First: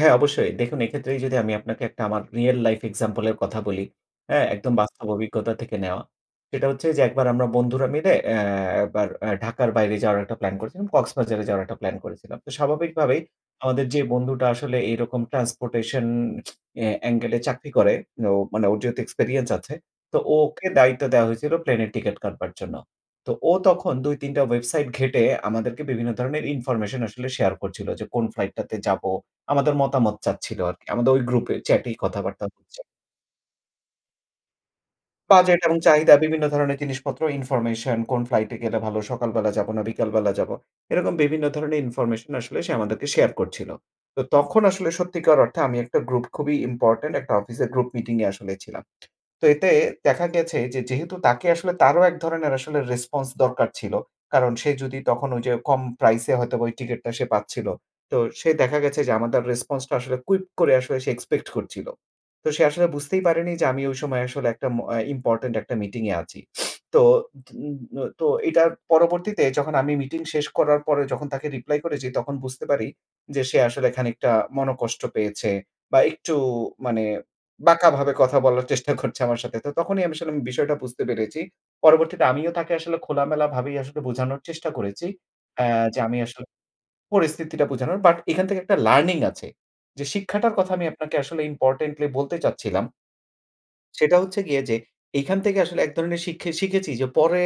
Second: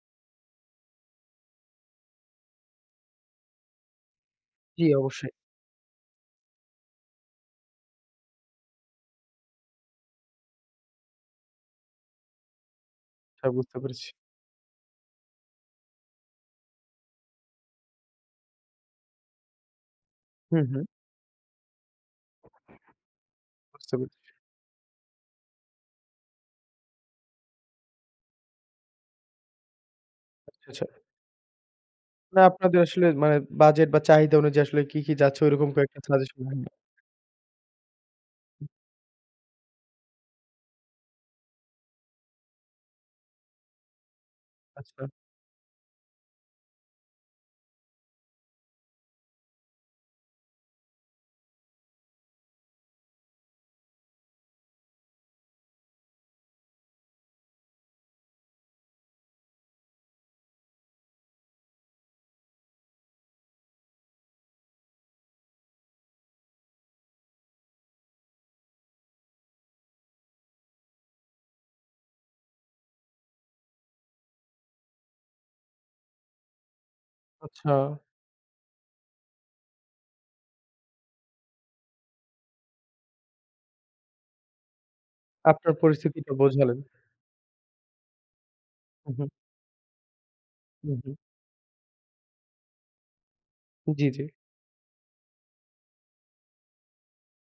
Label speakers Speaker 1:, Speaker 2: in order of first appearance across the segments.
Speaker 1: হ্যাঁ, অবশ্যই দেখুন এক্ষেত্রেই যদি আমি আপনাকে একটা আমার রিয়াল লাইফ এক্সাম্পল এর কথা বলি, হ্যাঁ, একদম
Speaker 2: জি,
Speaker 1: বাস্তব
Speaker 2: অবশ্যই।
Speaker 1: অভিজ্ঞতা থেকে নেওয়া। সেটা হচ্ছে যে একবার আমরা বন্ধুরা মিলে অ্যা একবার অ্যা ঢাকার বাইরে যাওয়ার একটা প্ল্যান করেছিলাম। কক্সবাজারে যাওয়ার একটা প্ল্যান করেছিলাম। তো স্বাভাবিকভাবেই
Speaker 2: হ্যাঁ, বুঝতে
Speaker 1: আমাদের যে
Speaker 2: পেরেছি।
Speaker 1: বন্ধুটা আসলে এইরকম ট্রান্সপোর্টেশন অ্যা এঙ্গেল এ চাকরি করে, ও মানে ওর যেহেতু এক্সপেরিয়েন্স আছে তো
Speaker 2: হুম,
Speaker 1: ওকে
Speaker 2: হু।
Speaker 1: দায়িত্ব দেওয়া হয়েছিল প্লেনের টিকেট কাটবার জন্য। তো ও
Speaker 2: বুঝতে
Speaker 1: তখন
Speaker 2: পেরেছি।
Speaker 1: দুই-তিনটা ওয়েবসাইট ঘেঁটে আমাদেরকে বিভিন্ন ধরনের ইনফরমেশন আসলে শেয়ার করছিল যে কোন ফ্লাইট টাতে যাবো। আমাদের মতামত চাচ্ছিল
Speaker 2: আচ্ছা, আচ্ছা।
Speaker 1: আরকি। আমাদের ওই গ্রুপে চ্যাট এই
Speaker 2: না
Speaker 1: কথাবার্তা
Speaker 2: আপনাদের
Speaker 1: হচ্ছে।
Speaker 2: আসলে মানে বাজেট বা চাহিদা অনুযায়ী আসলে কি কি যাচ্ছে
Speaker 1: বাজেট
Speaker 2: ঐরকম
Speaker 1: এবং
Speaker 2: কয়েকটা
Speaker 1: চাহিদা,
Speaker 2: সাজেশন
Speaker 1: বিভিন্ন ধরনের
Speaker 2: [unintelligible]
Speaker 1: জিনিসপত্র, ইনফরমেশন, কোন ফ্লাইট এ
Speaker 2: হুম।
Speaker 1: গেলে ভালো, সকালবেলা যাব না বিকালবেলা যাব, এরকম বিভিন্ন ধরনের ইনফরমেশন আসলে সে আমাদেরকে শেয়ার করছিল। তো তখন আসলে
Speaker 2: আচ্ছা।
Speaker 1: সত্যিকার অর্থে আমি একটা গ্রুপ খুবই ইম্পোর্টেন্ট একটা অফিসের গ্রুপ মিটিং এ আসলে ছিলাম। তো এতে দেখা গেছে যে যেহেতু তাকে আসলে তারও এক ধরনের আসলে রেসপন্স দরকার ছিল। কারণ সে যদি তখন ওই যে কম প্রাইস এ হয়তোবা ওই টিকেটটা সে পাচ্ছিল। তো সে দেখা গেছে যে আমাদের রেসপন্স টা আসলে কুইক করে আসলে সে এক্সপেক্ট করছিল। তো সে আসলে বুঝতেই পারেনি যে আমি ওই সময় আসলে একটা ম অ্যা ইম্পোর্টেন্ট একটা মিটিং এ আছি। তো উম তো এটার পরবর্তীতে যখন আমি মিটিং শেষ করার পরে যখন তাকে রিপ্লাই করেছি তখন বুঝতে পারি যে সে আসলে খানিকটা মনঃকষ্ট পেয়েছে। বা একটু মানে
Speaker 2: আচ্ছা।
Speaker 1: বাঁকা ভাবে কথা বলার চেষ্টা করছে আমার সাথে। তো তখনই আমি আসলে বিষয়টা বুঝতে পেরেছি। পরবর্তীতে আমিও তাকে আসলে খোলামেলা ভাবেই আসলে বুঝানোর চেষ্টা করেছি, অ্যা
Speaker 2: আপনার
Speaker 1: যে আমি
Speaker 2: পরিস্থিতিটা
Speaker 1: আসলে
Speaker 2: বোঝালেন।
Speaker 1: পরিস্থিতিটা বোঝানোর বাট এখান থেকে একটা
Speaker 2: হুম,
Speaker 1: লার্নিং
Speaker 2: হু।
Speaker 1: আছে। যে শিক্ষাটার কথা আমি
Speaker 2: হুম, হু।
Speaker 1: আপনাকে আসলে ইম্পোর্টেন্টলি বলতে চাচ্ছিলাম
Speaker 2: জি,
Speaker 1: সেটা
Speaker 2: জি।
Speaker 1: হচ্ছে গিয়ে যে, এখান থেকে আসলে এক ধরনের শিক্ষে শিখেছি যে পরে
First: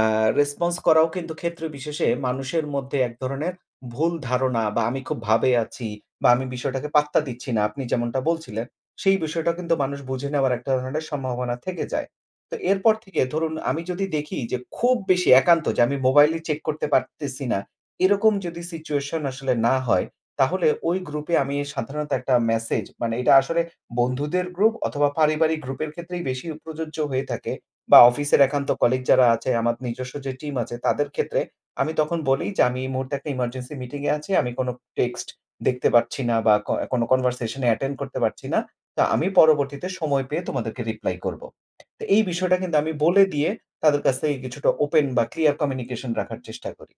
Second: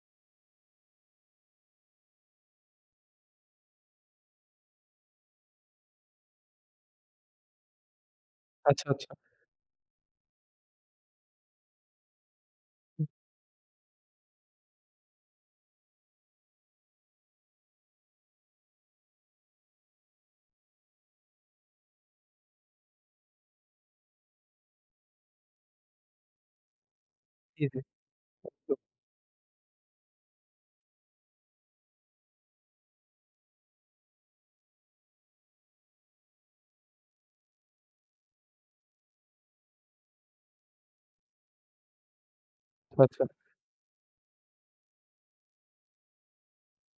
Speaker 1: আ রেসপন্স করাও কিন্তু ক্ষেত্রবিশেষে মানুষের মধ্যে এক ধরনের ভুল ধারণা বা আমি খুব ভাবে আছি বা আমি বিষয়টাকে পাত্তা দিচ্ছি না। আপনি যেমনটা বলছিলেন,
Speaker 2: আচ্ছা, আচ্ছা।
Speaker 1: সেই বিষয়টা কিন্তু মানুষ বুঝে নেওয়ার একটা ধরনের সম্ভাবনা থেকে যায়। তো এরপর
Speaker 2: হুম।
Speaker 1: থেকে ধরুন আমি যদি দেখি যে খুব বেশি একান্ত যে আমি মোবাইলই চেক করতে পারতেছি না। এরকম যদি সিচুয়েশন আসলে না হয় তাহলে ওই গ্রুপে আমি সাধারণত একটা মেসেজ মানে এটা আসলে বন্ধুদের গ্রুপ অথবা পারিবারিক গ্রুপের ক্ষেত্রেই বেশি প্রযোজ্য হয়ে থাকে
Speaker 2: জি, জি।
Speaker 1: বা অফিসের একান্ত
Speaker 2: আচ্ছা।
Speaker 1: কলিগ যারা আছে আমার নিজস্ব যে টিম আছে তাদের ক্ষেত্রে আমি তখন বলি যে, "আমি এই মুহূর্তে একটা এমার্জেন্সি মিটিং এ আছি। আমি কোনো টেক্সট দেখতে পাচ্ছি না বা ক কোন কনভারসেশন এ অ্যাটেন্ড করতে পারছি না। তো আমি পরবর্তীতে সময় পেয়ে তোমাদেরকে রিপ্লাই করব।" তো এই বিষয়টা কিন্তু আমি
Speaker 2: আচ্ছা,
Speaker 1: বলে
Speaker 2: আচ্ছা।
Speaker 1: দিয়ে তাদের কাছ থেকে কিছুটা ওপেন বা ক্লিয়ার কমিউনিকেশন রাখার চেষ্টা করি।